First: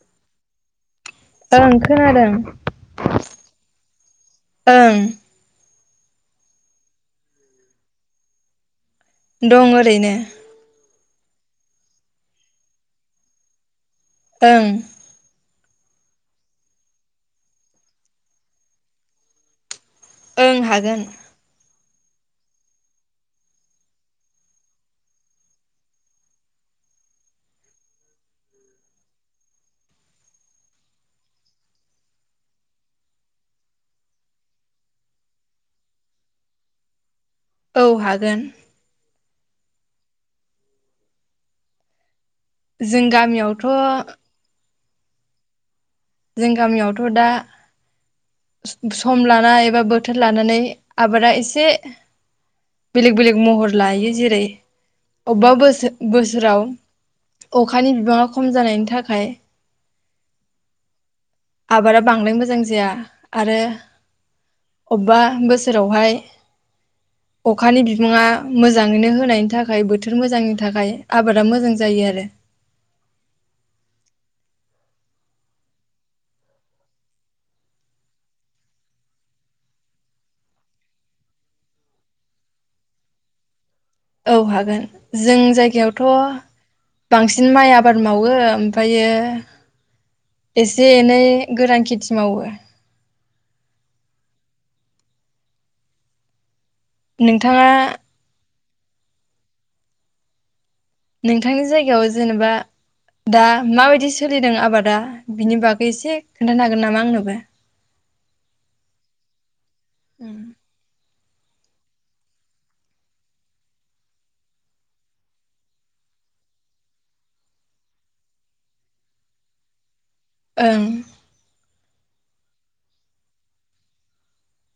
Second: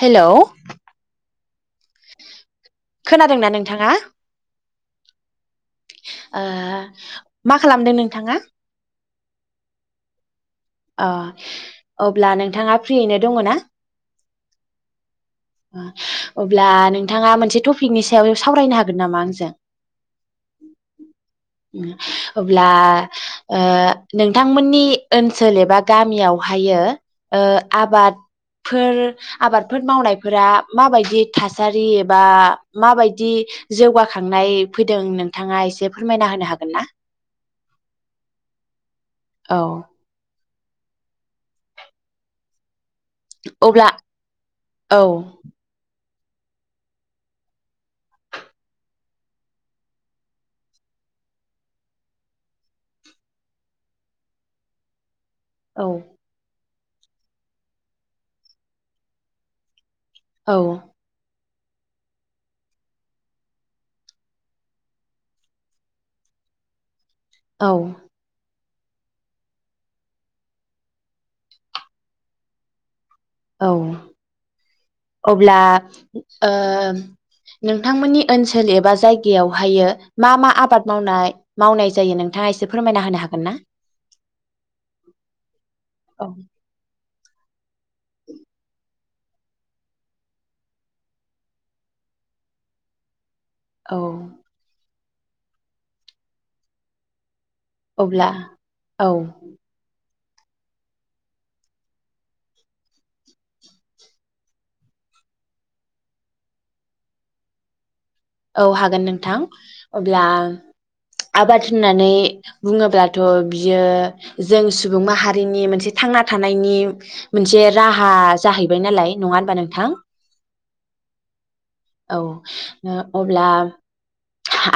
Hello ओं खोनांदों खोनादोंना नोंथाङा ओं ओ मा खालामदों नोंथांङा? दं ओरैनो अ अब्ला नोंथांङा फ्रियैनो दङ ना? ओं अब्ला नोंथाङा मोनसे टपिकनि सायाव सावरायनो हागोन नामा आंजों? ओं हागोन अब्ला ओ नोंथांमोननि ओन सोल एबा गामियावहाय आबादफोर आबादफोर मावनायफोरा माबायदि थासारि एबा माबायदि जौगाखांनाय फैदों नोंथांङा एसे फोरमायना होनो हागोन ना? औ हागोन औ जों गामियावथ' अब्ला औ जों गामियावथ' दा सम लाना एबा बोथोर लानानै आबादा एसे बेलेग - बेलेग महर लायो जेरै - अबेबा औ बोसोर -बोसोराव अखानि बिबाङा खम जानायनि थाखाय औ आबादा बांद्राय मोजां जाया आरो अबेबा बोसोरावहाय अखानि औ बिबाङा मोजाङैनो होनायनि थाखाय बोथोर मोजांनि थाखाय आबादा मोजां जायो आरो औ अब्ला ओ नोंथांमोननि ओनसोल एबा जायगायावहायो मा मा आबाद मावनाय मावनाय जायो नोंथाङा एसे फोरमायना होनो हागोन ना? औ हागोन जों औ जायगायावथ'बांसिन माइ आ आबाद मावो ओमफायो एसे एनै गोरान खेथि मावो औ नोंथाङा अब्ला औ नोंथांनि जायगायाव जेनेबा दा माबायदि सोलिदों आबादा बिनि बागै एसे खोन्थानो हागोन नामा आंनोबो औ हागोन नोंथां अब्ला ओं आबाद होननानै बुङोब्लाथ‌' बियो जों सुबुं माहारिनि मोनसे थांना थानायनि मोनसे राहा जाहैबाय नालाय नङा होनबा नोंथां ओं औ ओ अब्ला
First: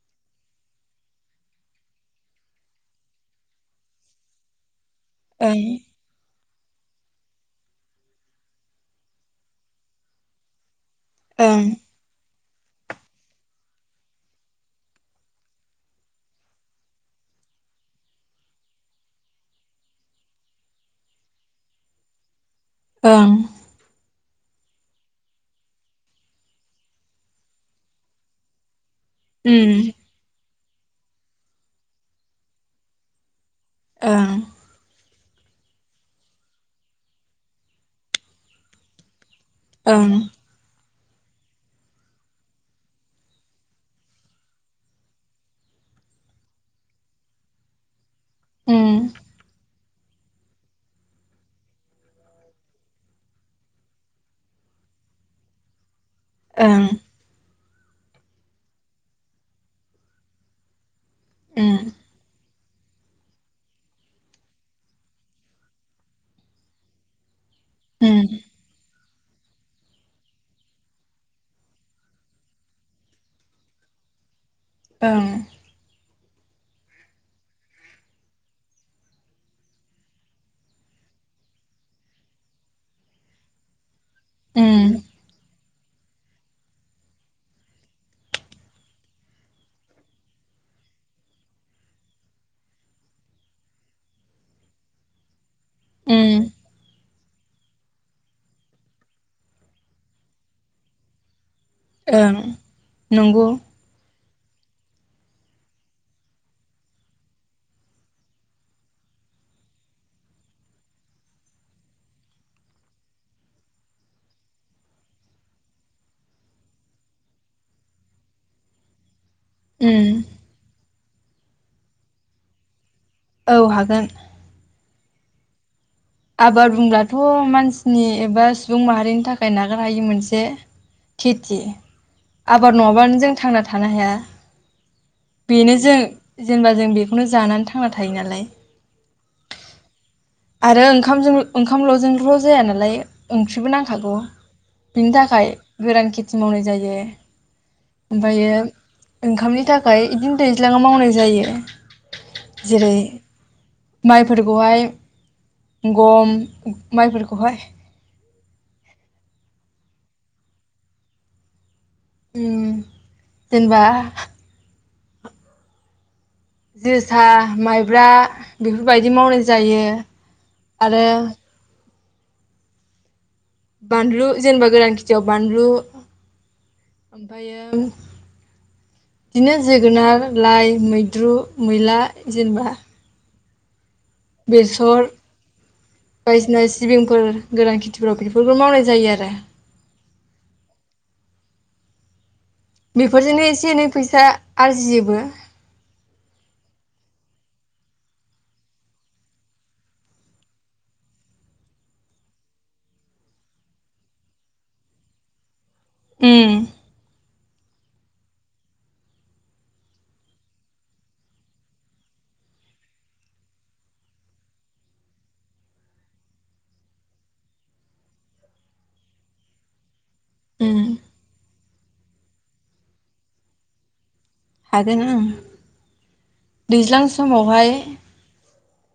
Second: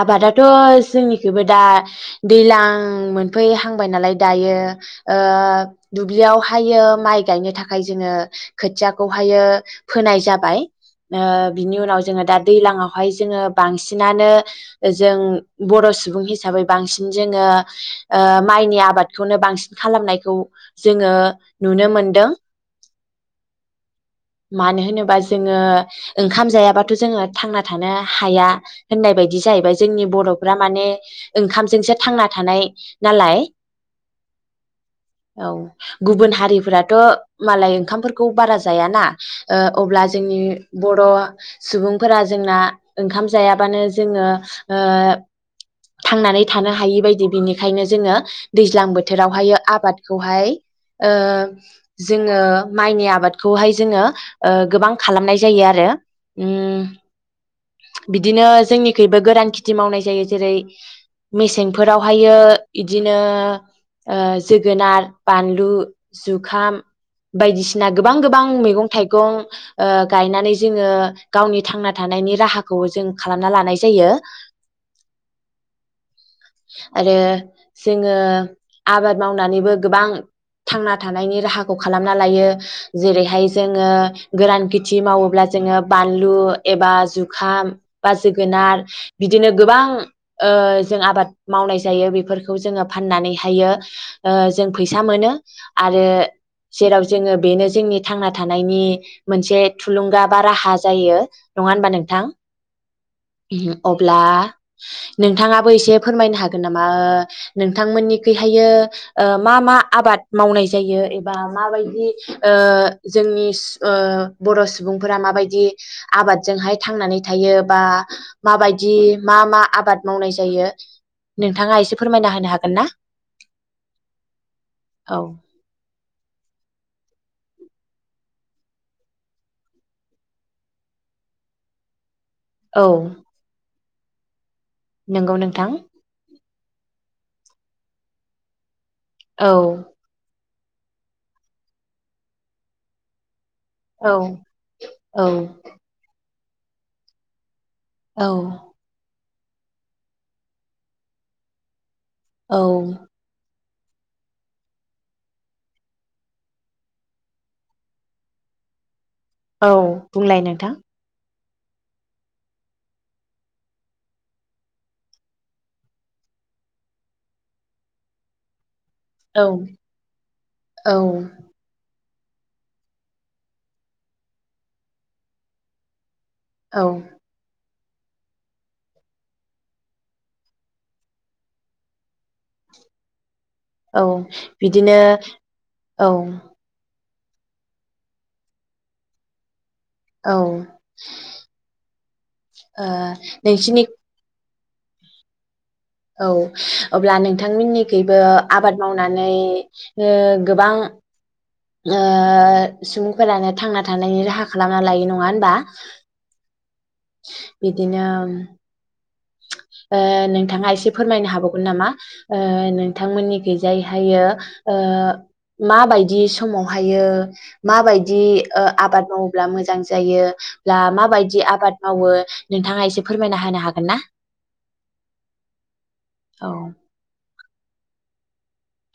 आबादाथ' जोंनिखैबो दा दैलां मोनफैहांबाय नालाय दायो ओ दुब्लियाव हायो माइ गायनो थाखाय जोङो खोथियाखौहायो फोनाय जाबाय ओ ओं बिनि उनाव जोङो दा दैलाङाव हाय जोङो बांसिनानो जों बर सुबुं हिसाबै बांसिन जोङो माइनि आबादखौनो बांसिन खालामनायखौ जोङो नुनो मोनदों ओं मानो होनोबा जोङो ओंखाम जायाबाथ'जोङो थांना थानो हाया होननाय बायदि उम जाहैबाय जोंनि बर' फोरा माने ओंखामजोंसो थांना थानाय नालाय ओं औ गुबुन हारिफोराथ' मालाय ओंखामफोरखौ बारा जायाना ओ अब्ला ओं जोंनि बर' सुबुंफोरा जोंना ओंखाम जायाबानो जोङो ओ थांनानै थानो हायि बायदि बिनिखायनो जोङो दैज्लां उम बोथोरावहायो आबाद बे खौहाय ओ जोङो माइनि आबादखौहाय जोङो ओ गोबां खालामनाय जायो आरो। उम ओं बिदिनो जोंनिखैइबो गोरान खिथि मावनाय जायो। जेरै- उम मेसेंफोरावहायो इदिनो ओ जोगोनार बानलु जुखाम बायदिसिना उम गोबां गोबां मैगं थाइगं ओ गायनानै जोङो गावनि थांना थानायनि राहाखौ जों खालामना लानाय जायो। ओं। आरो जोङो आबाद मावनानैबो गोबां थांना थानायनि राहाखौ खालामना लायो । जेरैहाय जोङो गोरान उम खिथि मावोब्ला जोङो बानलु एबा जुखाम बा जोगोनार बिदिनो गोबां ओ जों आबाद मावनाय जायो बेफोरखौ जोङो फाननानैहायो जों फैसा मोनो। आरो उम जेराव जोङो बेनो जोंनि थांना थानायनि मोनसे थुलुंगा बा राहा जायो। नङा होनबा नोंथां ओं नंगौ अब्ला नोंथाङाबो एसे फोरमायनो हागोन नामा ओ नोंथांमोननिखैहाय ओ मा मा आबाद मावनाय जायो एबा माबायदि ओ जोंनि ओ बर' सुबुंफोरा माबायदि आबादजोंहाय थांनानै थायो बा माबायदि मा मा आबाद उम मावनाय जायो? नोंथाङा एसे फोरमायना होनो हागोन ना? औ हागोन। औ आबाद बुंब्लाथ' मानसिनि एबा सुबुं माहारिनि थाखाय नागारहायि मोनसे खेथि। आबाद नङाबानो जों थांना थानो हाया। नोंगौ बेनो नोंथां। जों जेनेबा जों बेखौनो जानानै थांना थायो नालाय। औ आरो ओं खामजों ओंखामल'जोंल' जाया नालाय ओंख्रिबो नांखागौ औ बिनि औ थाखाय गोरान खिथ थि मावनाय जायो। औ ओमफायो ओंखामनि थाखाय इदिनो दैज्लाङाव मावनाय जायो। औ जेरै माइफोरखौहाय गम माइफोरखौहाय औ बुंलाय नोंथां। उम जेनबा जोसा माइब्रा बि फोरबायदि मावनाय औ जायो औ आरो बानलु जेनबा गोरान खिथियाव बानलु औ ओमफायो बिदिनो जोगोनार लाइ मैद्रु मैला जेनेबा औ बिदिनो बेसर औ। फोर गोरान खेथिफोराव बेफोरखो मावनाय जायो आरो। औ। ओ बेफोरजोंनो एसे नोंसिनि एनै फैसा आरजियोबो। औ अब्ला नोंथांमोननिखैबो आबाद मावनानै ओ गोबां ओ सुबुंफोरानो थांना थानायनि राहा खालामना लायो। नङा होनबा? उम बिदिनो ओ नोंथाङा एसे फोरमायनो हाबावगोन नामा ओ नोंथांमोननि खैजायहायो ओ माबायदि समावहाय माबादि ओ आबाद मावोब्ला मोजां जायो उम ब्ला माबायदि आ आबाद मावो नोंथाङा एसे फोरमायना होनो हागोन ना? हागोन ओं औ दैज्लां समाव हाय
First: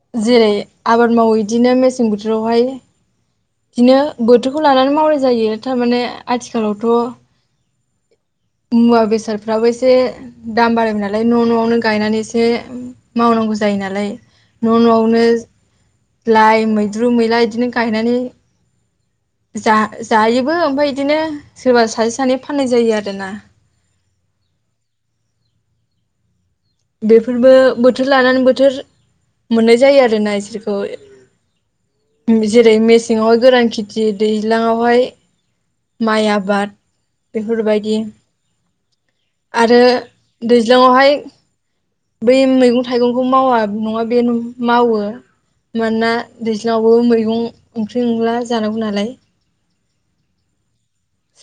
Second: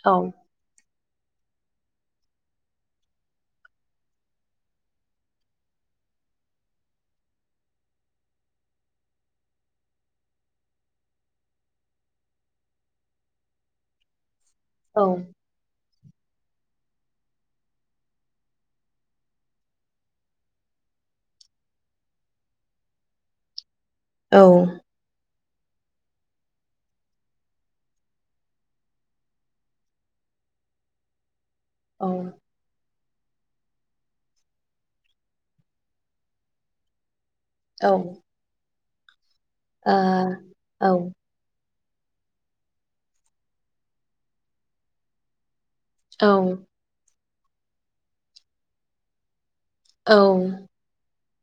औ जेरै आबाद मावो इदिनो मेसें बोथोरावहाय दिनो बोथोरखौ लानानै मावनाय जायो थारमाने आथिखालावथ' मुवा बेसारफ्राबो एसे दाम बारायबाय नालाय न' न'आवनो गायनानै एसे मावनांगौ जायो नालाय। न' न'आवनो औ लाइ मैद्रु मैला इदिनो गायनानै जा जायोबो ओमफाय इदिनो सोरबा सासे सानै फाननाय जायो आरोना। औ बेफोरबो बोथोर लानानै बोथोर मोननाय जायो आरोना इसोरखो औ जेरै मेस सिङावहाय गोरान खिथि दैज्लाङावहाय माइ आबाद बेफोरबायदि औ आरो ओ औ दैज्लाङावहाय बै मैगं थाइगंखौ मावा नङा बेनो मावो। मानोना औ दैज्लाङावबो मैगं ओंख्रि ओंला जानांगौ नालाय औ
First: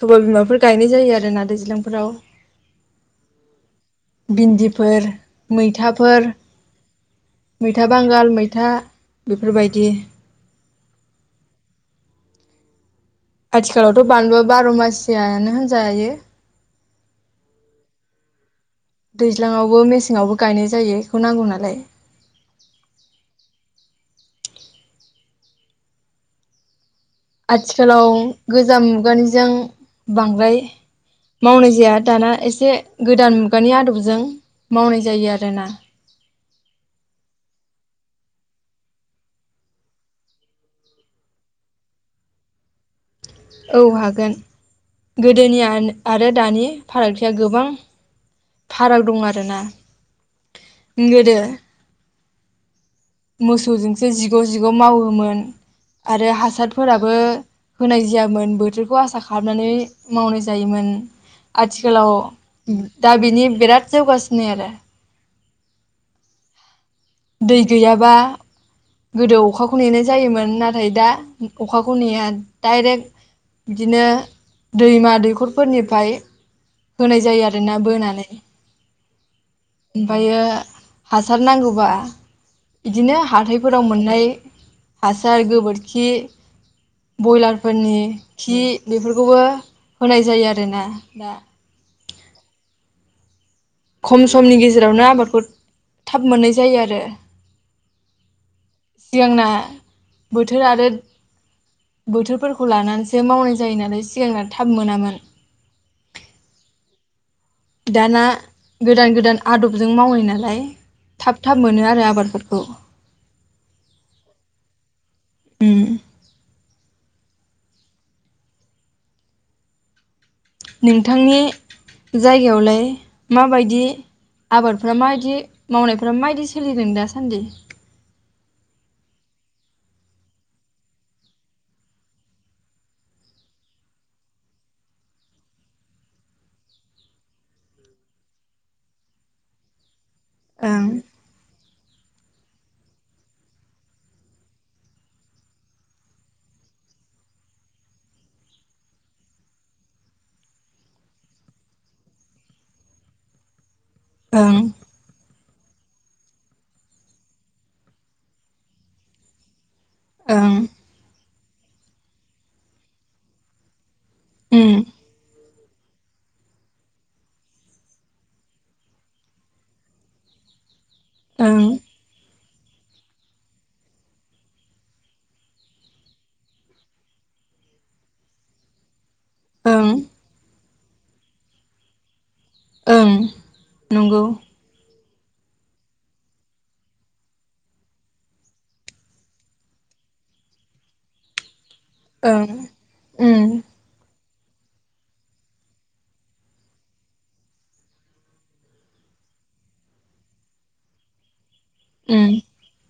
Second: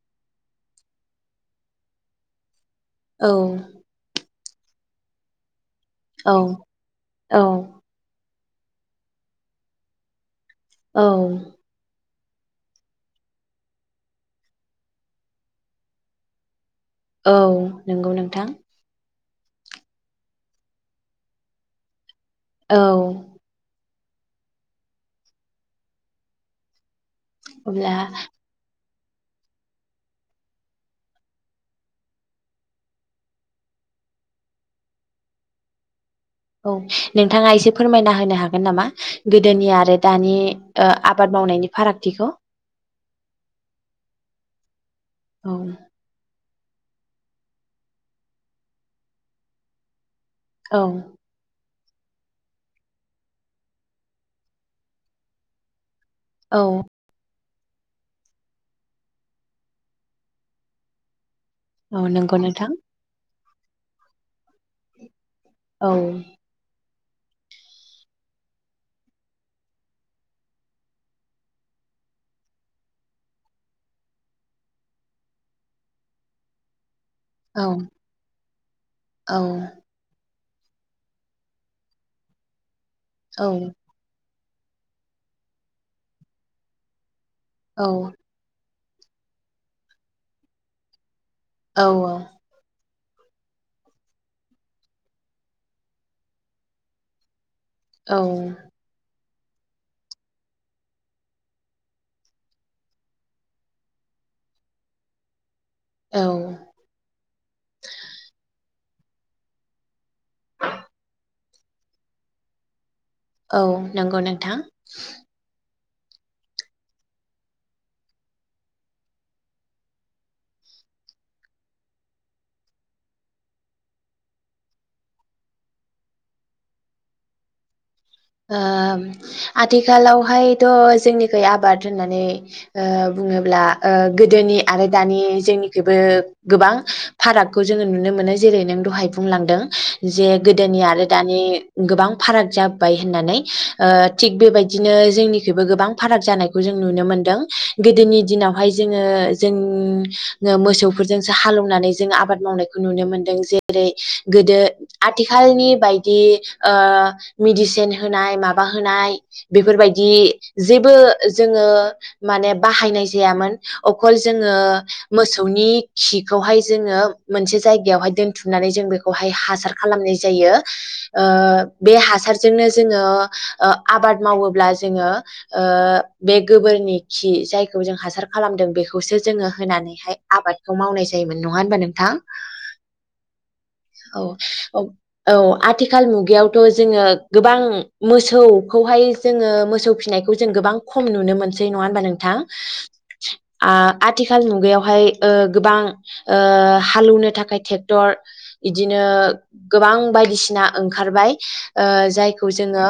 सबाय बिमाफोर गायनाय जायो आरो ना दैज्लांफोराव औ भिनदिफोर मैथ थाफोर औ मैथा बांगाल मैथ था बेफोरबायदि औ आथिखालावथ' बानलु बार' मासियायानो होनजायो औ नंगौ नोंथां । दैज्लाङावबो मेसेङावबो गायनाय जायो बेखौ नांगौ नालाय औ अब्ला आथिखालाव गोजाम मुगानिजों बांद्राय मावनाय जाया दाना एसे गोदान मुगानि आदबजों मावनाय जायो आरोना औ नोंथाङा एसे फोरमायना होनो हागोन नामा गोदोनि आरो दानि आबाद ओ मावनायनि फारागथिखौ औ हागोन औ गोदोनि आन आरो दानि फारागथिया गोबां फाराग दं आरोना औ गोदो मोसौजोंसो जिग' जिग' मावोमोन आरो औ हासारफोराबो होनाय जायामोन बोथोरखौ आसा खालामनानै मावनाय जायोमोन । औ आथिखालाव नंगौ नोंथां दा बिनि बिराद जौगासिनो आरो औ दै गैयाबा गोदो अखाखौ नेनाय जायोमोन नाथाय दा अखाखौ नेया डाइरेक्ट बिदिनो दैमा दैख'रफोरनिफ्राय होनाय जायो औ आरोना बोनानै औ ओमफायो हासार नांगौबा बिदिनो औ हाथायफोराव मोननाय हासार गोबोरखि औ बयलारफोरनि खि बेफोरखौबो होनाय जायो आरोना दा औ औ खम समनि गेजेरावनो आबादखौ थाब मोननाय जायो आरो औ सिगांना बोथोर आरो बोथोरफोरखौ लानानैसो मावनाय जायो नालाय सिगांना थाब मोनामोन । औ दाना गोदान गोदान आदबजों मावनाय नालाय थाब थाब मोनो आरो आबादफोरखौ औ नंगौ नोंथां उम नोंथांनि जायगायावलाय माबायदि आबादफोरा माबायदि मावनायफोरा माबायदि सोलिदों दासान्दि ओ आथिखालावहायथ' जोंनिखै आबाद होननानै ओ बुङोब्ला ओ गोदोनि आरो दानि जोंनिखैबो गोबां फारागखौ जोङो नुनो मोनो जेरै नों दहाय बुंलांदों जे गोदोनि ओं आरो दानि गोबां फाराग जाब बाय होननानै ओ थिग बेबायदिनो जोंनिखैबो गोबां फाराग जानायखौ जों नुनो मोनदों, गोदोनि दिनावहाय जोङो जों मोसौफोरजोंसो हालेवनानै जों आबाद मावनायखौ नुनो मोनदों जेर रै गोदो ओं आथि खालनि बायदि ओ मेदिसिन होनाय माबा होनाय बेफोरबाय दि ओं जेबो जोङो माने बाहायनाय जायामोन अखल जोङो उम मोसौ नि खिखौहाय जोङो मोनसे जायगायावहाय दोनथुमनानै जों बेखौहाय हासार खालामनाय जायो, ओ बे ओं हा हासारजोंनो जोङो आबाद मावोब्ला जोङो ओ बे गोबोरनि खि जायखौ जों हासार खालामदों बेखौ खौसो जोङो ओं होनानैहाय आबाद खौ मावनाय जायोमोन नङा होनबा नोंथां ओं औ नंगौ औ औ आथिखाल मुगायावथ' जोङो गोबां मोसौखौहाय जोङो मोसौ फिसिनायखौ जों गोबां खम नुनो मोन नङा हबा नोंथां ओं उम आ आथिखाल मुगायावहाय ओ गोबां ओ हालौनो थाखाय ट्रेक्टर बिदिनो गोबां बायदिसिना ओंखारबाय ओ उम जायखौ जोङो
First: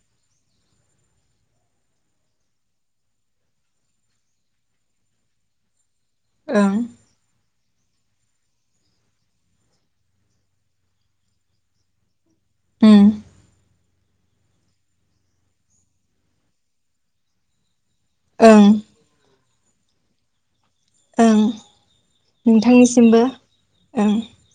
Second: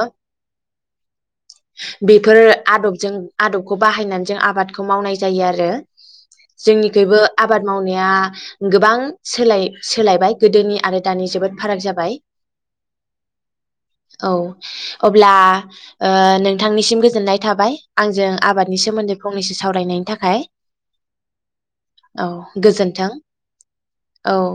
बेफोर आदबजों आदबखौ बाहायनानै जों आबादखौ मावनाय जायो आरो ओं जोंनिखैबो आबाद मावनाया गोबां सोलाय सोलायबाय गोदोनि आरो दानि जोबोद फाराग जाबाय उम औ अब्ला ओ नोंथांनिसिम गोजोननाय थाबाय आंजों ओं आबादनि सोमोन्दै फंनैसो सावरायनायनि थाखाय ओं औ गोजोन्थों नोंथांनिसिमबो ओं। औ